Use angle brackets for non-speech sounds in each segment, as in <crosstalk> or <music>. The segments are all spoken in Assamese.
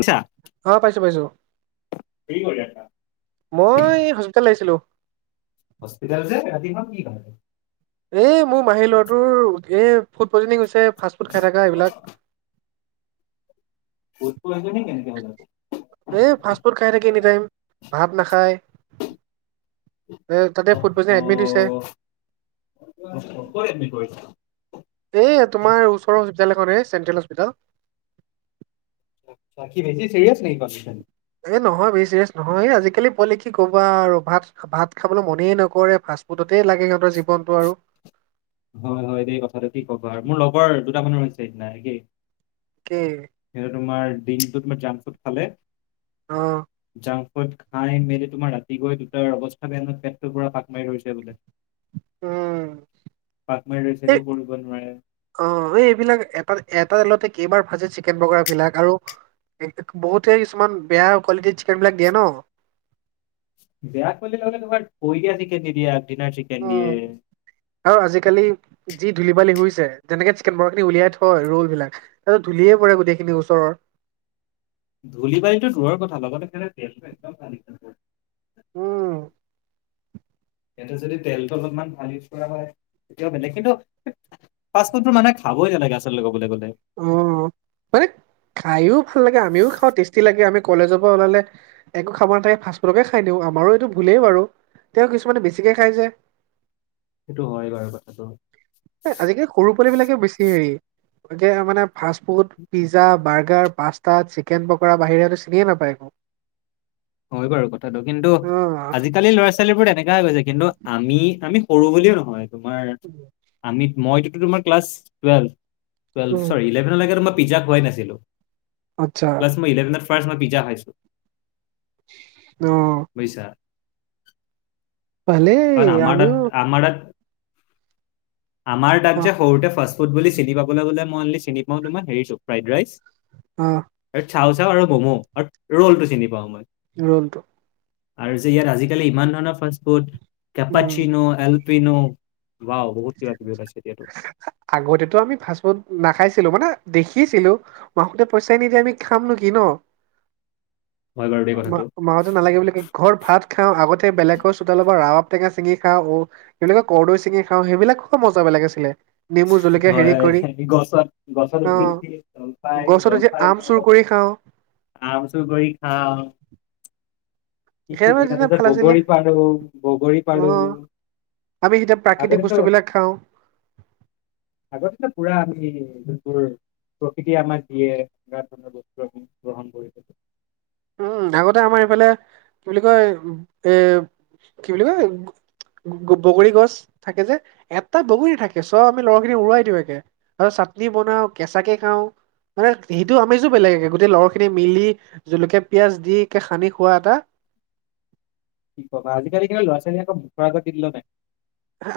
আছা। অ', পাইছোঁ পাইছোঁ। কি কৰি আছা? মই হস্পিটেল আহিছিলোঁ। হস্পিটেল যে ৰাতিপুৱা কি এই মোৰ মাহী ল'ৰাটোৰ এই ফুড পইজনিং হৈছে ফাষ্ট ফুড খাই থকা এইবিলাক ফুড প ইজনিং নে কেনেকে হ'ল এ ফাষ্ট ফুড খাই থাকে এনিটাইম ভাত নাখায়। এ তাতে ফুট প ইজনিং যে এডমিট দিছে। এই তোমাৰ ওচৰৰ হস্পিটেল এখন হে চেণ্ট্ৰেল হস্পিতেল। কি বেছি চিৰিয়ছ নেকি? এ নহয় বেছ চিৰিয়াছ নহয় এই আজিকালি পোৱালি কি ক'বা আৰু ভাত ভাত খাবলৈ মনেই নকৰে ফাষ্টফুডতে লাগে সিহঁতৰ জীৱনটো আৰু হয়, হয় এইেই কথাটো কি ক'বা আৰু মোৰ লগৰ দুটা মানুহৰ হৈছে সেইদিনা একেই কি? সেই তোমাৰ দিনটো জা‍ং ফুট খালে অ'। জাং ফুদ খাই মেলি তোমাৰ ৰাতি গৈ দুটাৰ অৱস্থা বেয়া পেটটোৰ পৰা পাক মাৰি ধৈছে বোলে উম। পাক মাৰি ধৰিছে এই একো কৰিব নোৱাৰে। অ', এই এইবিলাক এটা তেলতে কেইবাৰ ভাজে চিকেন পকৰা বিলাক আৰু বহুতে কিছুমান বেয়া কোৱালিটিৰ চিকেন বিলাক দিয়ে ন। বেয়া কোৱালিটি লগতে তোমাৰ ঠৈ দিয়া চিকেন দি দিয়ে আগিনাৰ চিকেন দিয়ে উম আৰু আজিকালি যি ধূলি বালি হৈছে যেনেকে চিকেন বৰস খিনি উলিয়াই থয় ৰোল বিলাক তাত ধূলিয়ে পৰে গোটেইখিনি ওচৰৰ ধূলি বালি তু দূৰৰ কথা লগতে <unintelligible> তেলো একদম ভাল উম। সিহঁতে যদি তেলটো অলপমান ভাল ইউজ কৰা হয় তেতিয়াও বেলেগ কিন্তু ফাষ্টফুডবোৰ মানে খাবই নালাগে আচলতে কবলৈ গ'লে। অ' হৈট খায়ো ভাল লাগে, আমিও খাওঁ টেষ্টি লাগে, আমি কলেজৰপৰা ওলালে একো খাব নাথাকে ফাষ্টফুডকে খাই দিওঁ, আমাৰো এইটো ভুলেই বাৰু, তেওঁ কিছুমানে বেছিকে খাই যে। সেইটো হয় বাৰু কথাটো। আজিকালি সৰু পোৱালিববিলাকে বেছি হেৰি এতিয়া মানে fast food pizza, burger, pasta, chicken পকৰাৰ বাহিৰে চিনিয়ে নাপায় একো। হয় বাৰু কথাটো কিন্তু অ আজিকালি ল'ৰা ছো ছোৱালীবোৰ তেনেকা হৈ গৈছে কিন্তু আমি আমি সৰু বুলিও নহয় তোমাৰ আমি মইতোতো তোমাৰ class twelve twelve um sorry eleven লৈকে তোমাৰ পিজ্জা খুৱাই নাছিলোঁ। আচ্ছা। ক্লাছ ইলেভেনত ফাছ মই পিজ্জা খাইছোঁ। অ'। বুজিছা? ভালেই কাৰণ আমাৰ তাত আমিও আমাৰ তাত আমাৰ তাত অ যে সৰুতে ফাষ্ট ফুড বুলি চিনি পাবলৈলে পাবলৈ হ'লে মই অকল চিনি পাও ফ্ৰাইড ৰাইচ। অ'। আৰু চাও চাও আৰু মমো আৰু ৰ'লটো চিনি পাওঁ মই। ৰ'লটো। আৰু যে ইয়াত আজিকালি ইমান ধৰণৰ ফাষ্ট ফুড, উম কেপাচিনো এল পিনো, ৱাও বহুত কিবা কিবি ওলাইছে এতিয়াতো। আগতেতো আমি ফাষ্টফুড নাখাইছিলো, মানে দেখিছিলো। মাহঁতে পইচা নিদিয়ে, আমি খামনো কি ন'? <inaudible> দেই অ' মা কথাটো। মাহঁতে নালাগে বুলি কয়, ঘৰত ভাত খাওঁ, আগতে বেলেগৰ চোতালৰপৰা ৰাবাব টেঙা চিঙি খাওঁ, ঔ কেতিয়াবা কৰ্দৈ চিঙি খাওঁ, সেইবিলাক খোৱা মজা বেলেগ আছিলে। নেমু, জলকীয়া হয় হেৰি কৰি, হয় গছত গছত উঠি উঠি জলফাই অ' গছত উঠি জলফাই আম চুৰ খাওঁ, কৰি খাওঁ। আম চুৰ কৰি খাওঁ। কি কি সেইবোৰ দিন তেতিয়া এটা, ভাল আছিলে বগৰী পাৰোঁ, বগৰী অ পাৰোঁ। আমি তেতিয়া প্ৰাকৃতিক বস্তুবিলাক খাওঁ। উ আগতেতো পুৰা আমি যোনবোৰ প্ৰকৃতিয় আমাক দিয়ে ধৰ বস্তু আমি গ্ৰহণ কৰিলোঁ। উম, আগতে আমাৰ এইফালে কি বুলি কয়, এ, কি বুলি কয় বগৰী গছ থাকে যে, এটা বগৰী থাকে, চব আমি লৰাখিনি উৰুৱাই দিওঁ একে। আৰু চাটনি বনাও, কেঁচাকে খাওঁ। মানে সেইটো আমেজো বেলেগে, গোটেই লগৰখিনি মিলি জলকীয়া পিয়াজ দি সানি খোৱা এটা বগা, আজিকালি ল'ৰা ছোৱালী আকৌ বুকুৰ আগত কিনি লয় নাই?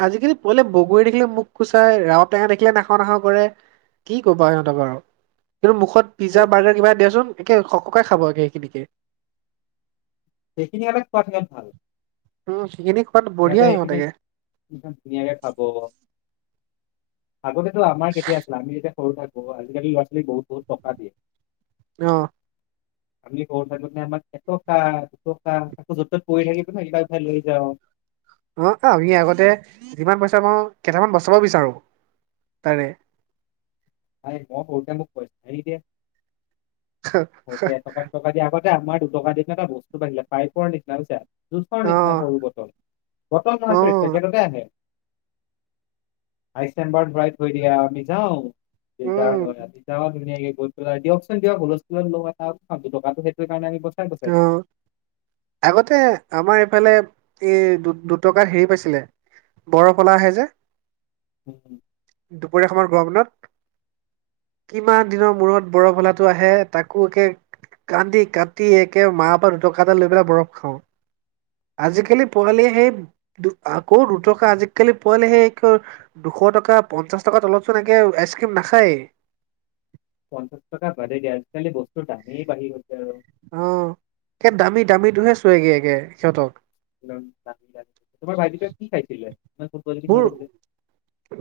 আজিকালি পোৱালি বগৰী দেখিলে মুখ কোচাই, ৰাওটেঙা দেখিলে নাখাওঁ নাখাওঁ কৰে। কি ক'বা সিহঁতক বাৰু। কিন্তু মুখত আৰু পিজ্জা, বাৰ্গাৰ কিবা দিয়াচোন একে সকে খাবগে সেইখিনিকে। <unintelligible> সেইখিনি আকৌ খোৱাত ভাল, উম সেইখিনি খোৱাত সিহঁতে বঢ়িয়া সেইখিনি সিহঁতেকে একদম ধুনীয়াকে খাব, আগতেতো আমাৰ কেতিয়া আছিলে আমি যেতিয়া সৰু থাকোঁ, আজিকালি ল'ৰা ছোৱালীক বহুত বহুত টকা দিয়ে। অ'। আমি সৰু থাকোঁতে আমাক এটকা টকা আকৌ য'ত ত'ত পৰি থাকিব সেইকেইটা উঠাই লৈ যাওঁ। অ, অ, আমি আগতে যিমান পইচা মই কেইটামান বচাব বিচাৰোঁ তাৰে। ময়ে মোক সৰুতে মোক পইচা নিদিয়ে সৰু তে এটকা দি আগতে আমাৰ দুটকা দিম এটা বস্তু পাঢ়িলে পাইপৰ নিচিনা বুজিছা। জুচৰ অ নিচিনা সৰু বটল-বটল অ নহয় চৰিত পেকেটতে আহে। আইছ চেম্বাৰত ভৰাই থৈ দিয়া আমি যাওঁ। জাৰ উম হয়জাৰ ধুনাক গৈ পেলাই দিয়কচোন দিয়ক হতটটো <unintelligible> কাৰণে আমি বছাই-বছাই, অ আগতে আমাৰ এইফালে এই দু-দুটকাত হেৰি পাইছিলে। বৰফৱালা আহে যে, উম, উম, দুপৰীয়া সময়ত গৰম দিনত। কিমান দিনৰ মূৰত বৰফ ৱালাটো আহে। তাকো একে, কান্দি কাটি একে মাহ পৰা দুটকা এটা লৈ পেলাই বৰফ খাওঁ। আজিকালি পোৱালিয়ে সেই দু আকৌ দুটকা আজিকালি পোৱালিয়ে সেই দুশ টকা, পঞ্চাছ টকাৰ তলতচোনকে আইচক্ৰীম নাখায়েই। পঞ্চাশ টকা বাদেই দিয়া আজিকালি বস্তু দামেই বাঢ়ি গৈছে আৰু। অ, সেই দামী-দামীটোহে চোয়গে সিহঁতক। তোমাৰ ভাইটিটোৱে কি খাইছিলে? মোৰ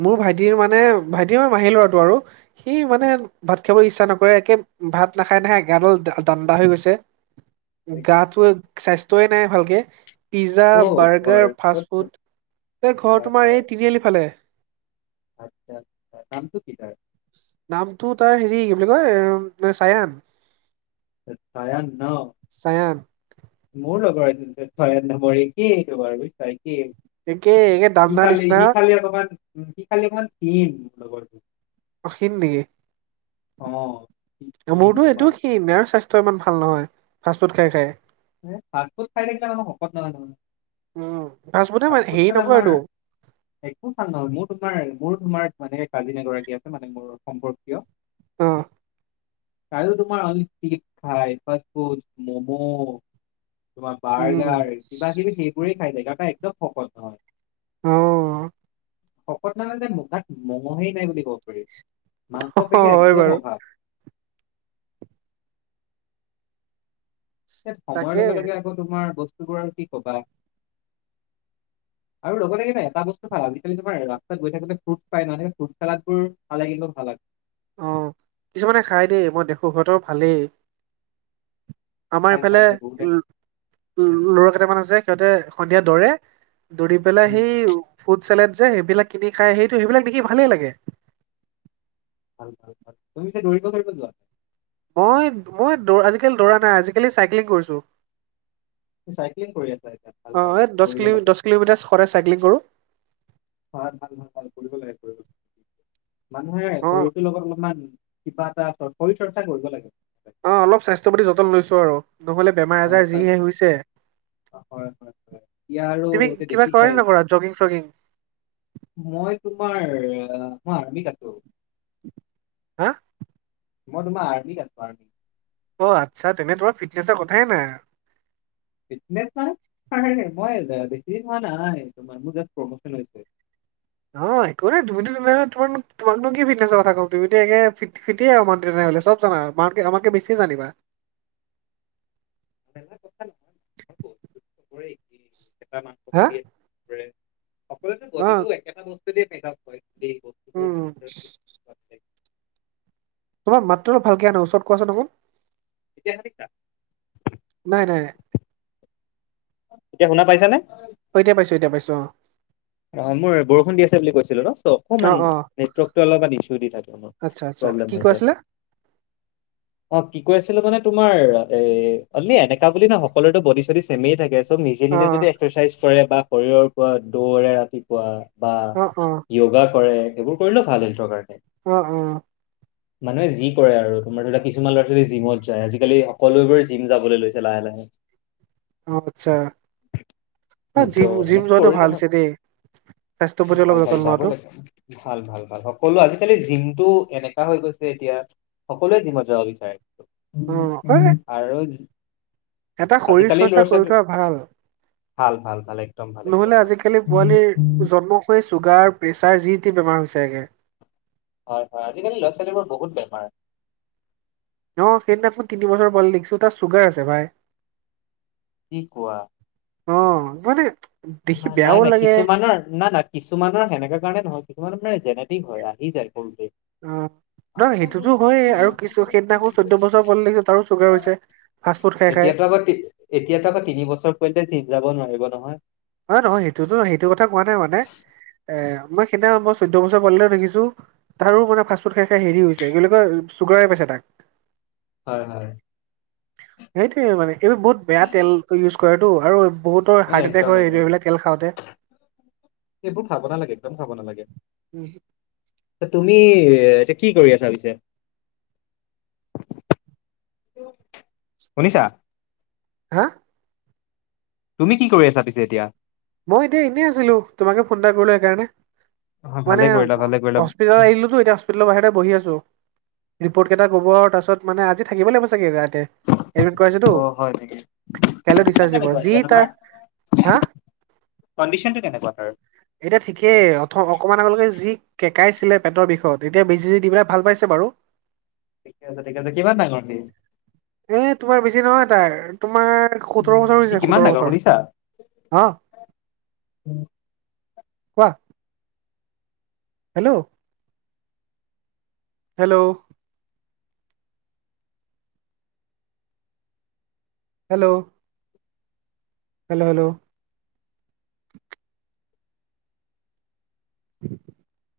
মোৰ ভাইটিৰ মানে ভাইটিৰ মোৰ মাহী ল'ৰাটো আৰু সি মানে ভাত খাবলৈ ইচ্ছা নকৰে একে ভাত নাখাই-নাখাই গা দাণ্ডা বাঢ়ি হৈ গৈছে। নেকি? গাটো স্বাস্ত্য নাই ভালকে? পিজ্জা, ক'ত ঘৰ বাৰ্গাৰ, ক'ত ক'ত ফাষ্টফুড এই ঘৰ হয় তোমাৰ হয় এই তিনিআলি ফালে। আচ্ছা, নামটো কি তাৰ? নামটো তাৰ হেৰি কি বুলি কয় চায়ান। চায়ান ন। চায়ান। মোৰ লগৰ আছিল চায়ান নাম একেই, তোমাৰ বুজিছা আকেই। একে একে সি দাণ্ডা খালি, নিচিনা সি খালি অকমান সি খালি অকমান ক্ষীণ লগৰটো। ক্ষীণ নেকি? অ', সি ক্ষীণ আমাৰতো এইটো তোমাৰ। ক্ষীণ আৰু স্বাস্থ্য ইমান ভাল নহয়, ফাষ্টফুড খাই-খাই। ফাষ্টফুড খাই থাকিলে মানুহ শকত নহয়-নহয়, মানে উম ফাষ্ট ফুডে মানে ফাষ্টফুড হেৰি খালে আমাৰ নকৰেতো একো ভাল নহয় মোৰ তোমাৰ মোৰো তোমাৰ মানে কাজিন এগৰাকী আছে, মানে মোৰ সম্পৰ্কীয়। উম, তাইও তোমাৰ আনলিমিটেড খায়। Fast food, momo. তোমাৰ উম বাৰ্গাৰ কিবা কিবি সেইবোৰে খাই থাকে তাৰমানে একদম শকত নহয়। অ', শকত নহয় যে মুখত মাংহেই নাই বুলি ক'ব পাৰি, মাংস পেশী হয় একদম বাৰু অভাৱ। এ সময়ৰ তাকে লগে-লগে আকৌ তোমাৰ বস্তুবোৰ আৰু কি কবা? আৰু লগতে কি জানে এটা বস্তু ভাল আজিকালি তোমাৰ ৰাস্তাত গৈ থাকোঁতে ফ্ৰুট পাই মানে ফ্ৰুট চালাত বোৰ খালে কিন্তু ভাল লাগে। অ, কিছুমানে খাই দেই মই দেখোঁ সিহঁতৰ ভালেই। আমাৰ খাই খাই ইফালে খাই বহুতে খাই। লৰা কেইটামান আছে সিহঁতে সন্ধিয়া দৌৰে। দৌৰি পেলাই উম, সেই ফুড চালড যে সেইবিলাক কিনি খাই, সেইটো সেইবিলাক দেখি ভালেই লাগে। ভাল-ভাল-ভাল তুমি যে দৌৰি-চৌৰিব যোৱা। মই-মই, দৌ আজিকালি দৌৰা নাই, আজিকালি চাইক্লিং কৰিছোঁ। অ, চাইক্লিং কৰি আছা এতিয়া ভাল ভাল এই দছ কৰিব কিলো লাগে। দছ কিলোমিটাৰ সদায় চাইক্লিং কৰোঁ। ভাল-ভাল-ভাল-ভাল কৰিব লাগে, কৰিব লাগে। মানুহে অ', শৰীৰটোৰ লগত অলপমান কিবা এটা শৰীৰ চৰ্চা কৰিব লাগে। অ, অলপ স্বাস্থ্য প্ৰতিত যতন লৈছোঁ আৰু নহলে বেমাৰ হয় আজাৰ হয় যিহে হৈছে। হয় হয় হয় এতিয়া আৰু তুমি এতিয়া কিবা কৰে দেখিছাই নে নকৰা জগিং চগিং মই তোমাৰ মই আৰ্মিত আছোঁ। হা। মই তোমাৰ আৰ্মিত আছোঁ আৰ্মিত। অ', আচ্ছা তেনে তোমাৰ ফিটনেছৰ কথা নাই‌ আৰু। <unintelligible> ফিটনেছ মানে কৰে মই বেছি হোৱা নাই মোৰ প্ৰমোচন হৈছে। অ', একো নাই তুমিতো তোমাক তোমাক নো কি ফিটনেছ ৰ কথা ক'ম তুমিতো ফিটে আৰু মানে তেনেহ'লে ছব <unintelligible> আৰু। আমাতকে আমাতকে বেছি জানিবা। প <unintelligible> এটা মাংস সকলো হা? বডিটো অ' একেটা বস্তু সেইটো দিয়ে মেকাআপ <unintelligible> উম। তোমাৰ মাতটো অলপ ভালকে নাহে ওচৰত কোৱাচোন আকৌ তেতিয়া নাই, নাই। এতিয়া শুনা পাইছা নে? এতিয়া পাইছোঁ, এতিয়া পাইছোঁ অ'। অ', মোৰ বৰষুণ দি আছে বুলি কৈছিলোঁ ন চ' অকমান অ' অ' নেটৱৰ্ক টো অলপমান ইছু দি থাকে মোৰ। আচ্ছা, আচ্ছা প্ৰব্লেম কি হৈ কৈ আছিলা। <unintelligible> অ', কি কৈ আছিলোঁ মানে তোমাৰ ওনলি এনেকা বুলি ন সকলোতো বডি চডি চেমে থাকে। ত' নিজে, নিজে অ' যদি এক্সাৰচাইজ কৰে বা শৰীৰৰ পৰা দৌৰে ৰাতিপুৱা বা অ' অ' য়োগা কৰে এইবোৰ কৰিলেও ভাল হয় নিজৰ কাৰণে অ', অ'। <unintelligible> মানুহে যি কৰে আৰু তোমাৰ ধৰা কিছুমানে ল'ৰা ছোৱালী জিমত যায় আজিকালি সকলোবোৰেই জিম যাবলৈ লৈছে লাহে, লাহে। <unintelligible> আচ্ছা চ' জিম, জিম সেনেকে যোৱাটো কৰিলে ভাল হয়। হৈছে দেই। স্বাস্থ্যৰ প্ৰতি ভাল অলপ ভাল যতন যাব লোৱাটো। লাগে ভাল, ভাল ভাল সকলো আজিকালি জিমটো এনেককা হৈ গৈছে এতিয়া সকলোৱে জিমত যাব বিচাৰে অ' হয় আৰু। এটা শৰীৰ আজিকালি চৰ্চা ল'ৰা কৰি ছোৱালী থোৱা ভাল ভাল ভাল ভাল একদম ভাল একদম নহ'লে ভাল আজিকালি পোৱালিৰ জন্ম হৈ চুগাৰ প্ৰেচাৰ যি টি বেমাৰ হৈছে আগে হয়, হয় আজিকালি ল'ৰা ছোৱালীৰ বহুত বেমাৰ। অ', সেইদিনা মই তিনি বছৰ পোৱালি দেখিছোঁ তাৰ চুগাৰ আছে ভাই। কি কোৱা? অ', মানে দেখি নাই, বেয়াও নাই লাগে কিছুমানৰ নাই, নাই কিছুমানৰ সেনেকা কাৰণে নহয় কিছুমানৰ মানে জেনেটিক হয় আহি যায় সৰুতে অ', নহ সেইটোতো হয় আৰু কিছু সেইদিনাখনো চৈধ্যয় বছৰ পোৱালিগে তাৰো চুগাৰ হৈছে। ফাষ্ট ফুড খাই খাই এতিয়াতো আকৌতি এতিয়াতো আকৌ তিন বছৰ পতে জিম যাব নোৱাৰিব নহয়। হয়, নহয় সেইটোতো সেইটো কথা কোৱা নাই মানে এ মই সেইদিনা মই চৈধ্য বছৰ পোৱালি এটাক দেখিছোঁ তাৰো মানে ফাষ্টফুড খাই, খাই হেৰি হৈছে কি চুগাৰে পাইছে তাক। হয়, হয়। সেইটোয়ে মানে এইবোৰ বহুত বেয়া তেল ইউজ কৰাটো আৰু বহুত ত' হাৰ্ট একদম এটেক হয় এই একদম এইবিলাক তেল খাওঁতে। এইবোৰ খাব নালাগে একদম খাব নালাগে। তুমি এতিয়া কি কৰি আছা পিছে? শুনিছা। হা। তুমি কি কৰি আছা পিছে এতিয়া? মই এতিয়া এনেই আছিলোঁ, তোমাকে ফোন এটা কৰিলোঁ সেইকাৰণে। অ মানে ভালে কৰিলা ভালে কৰিলা হস্পিতাল আহিলোতো এতিয়া সস্পিটেলৰ বাহিৰতে বহি আছোঁ, ৰিপৰ্টকেইটা ক'ব আৰু তাৰপছত মানে আজি থাকিব লাগিব চাগে তাতে। এডমিট কৰাইছেতো অ হয় নেকি কাইলে কণ্ডিচন টিচাৰ দিব, কেনেকুৱা যি এতিয়া তাৰ তোমাৰ হা? কণ্ডিচনটো কেনেকুৱা তাৰ? এতিয়া ঠিকেই, অথ-অকমান আগলৈকে যি কেকাইছিলে পেটৰ বিষয়ত, এতিয়া বেজী দি পেলাই ভাল পাইছে বাৰু। ঠিকে আছে, ঠিক আছে। কিমান ডাঙৰ সি? এ, তোমাৰ বেছি নহয় তাৰ, তোমাৰ সোতৰ বছৰ সি হৈছে, কিমান সোতৰ ডাঙৰ বছৰ। শুনিছা অ'। কোৱা? Hello. Hello. Hello. Hello, hello. <inaudible>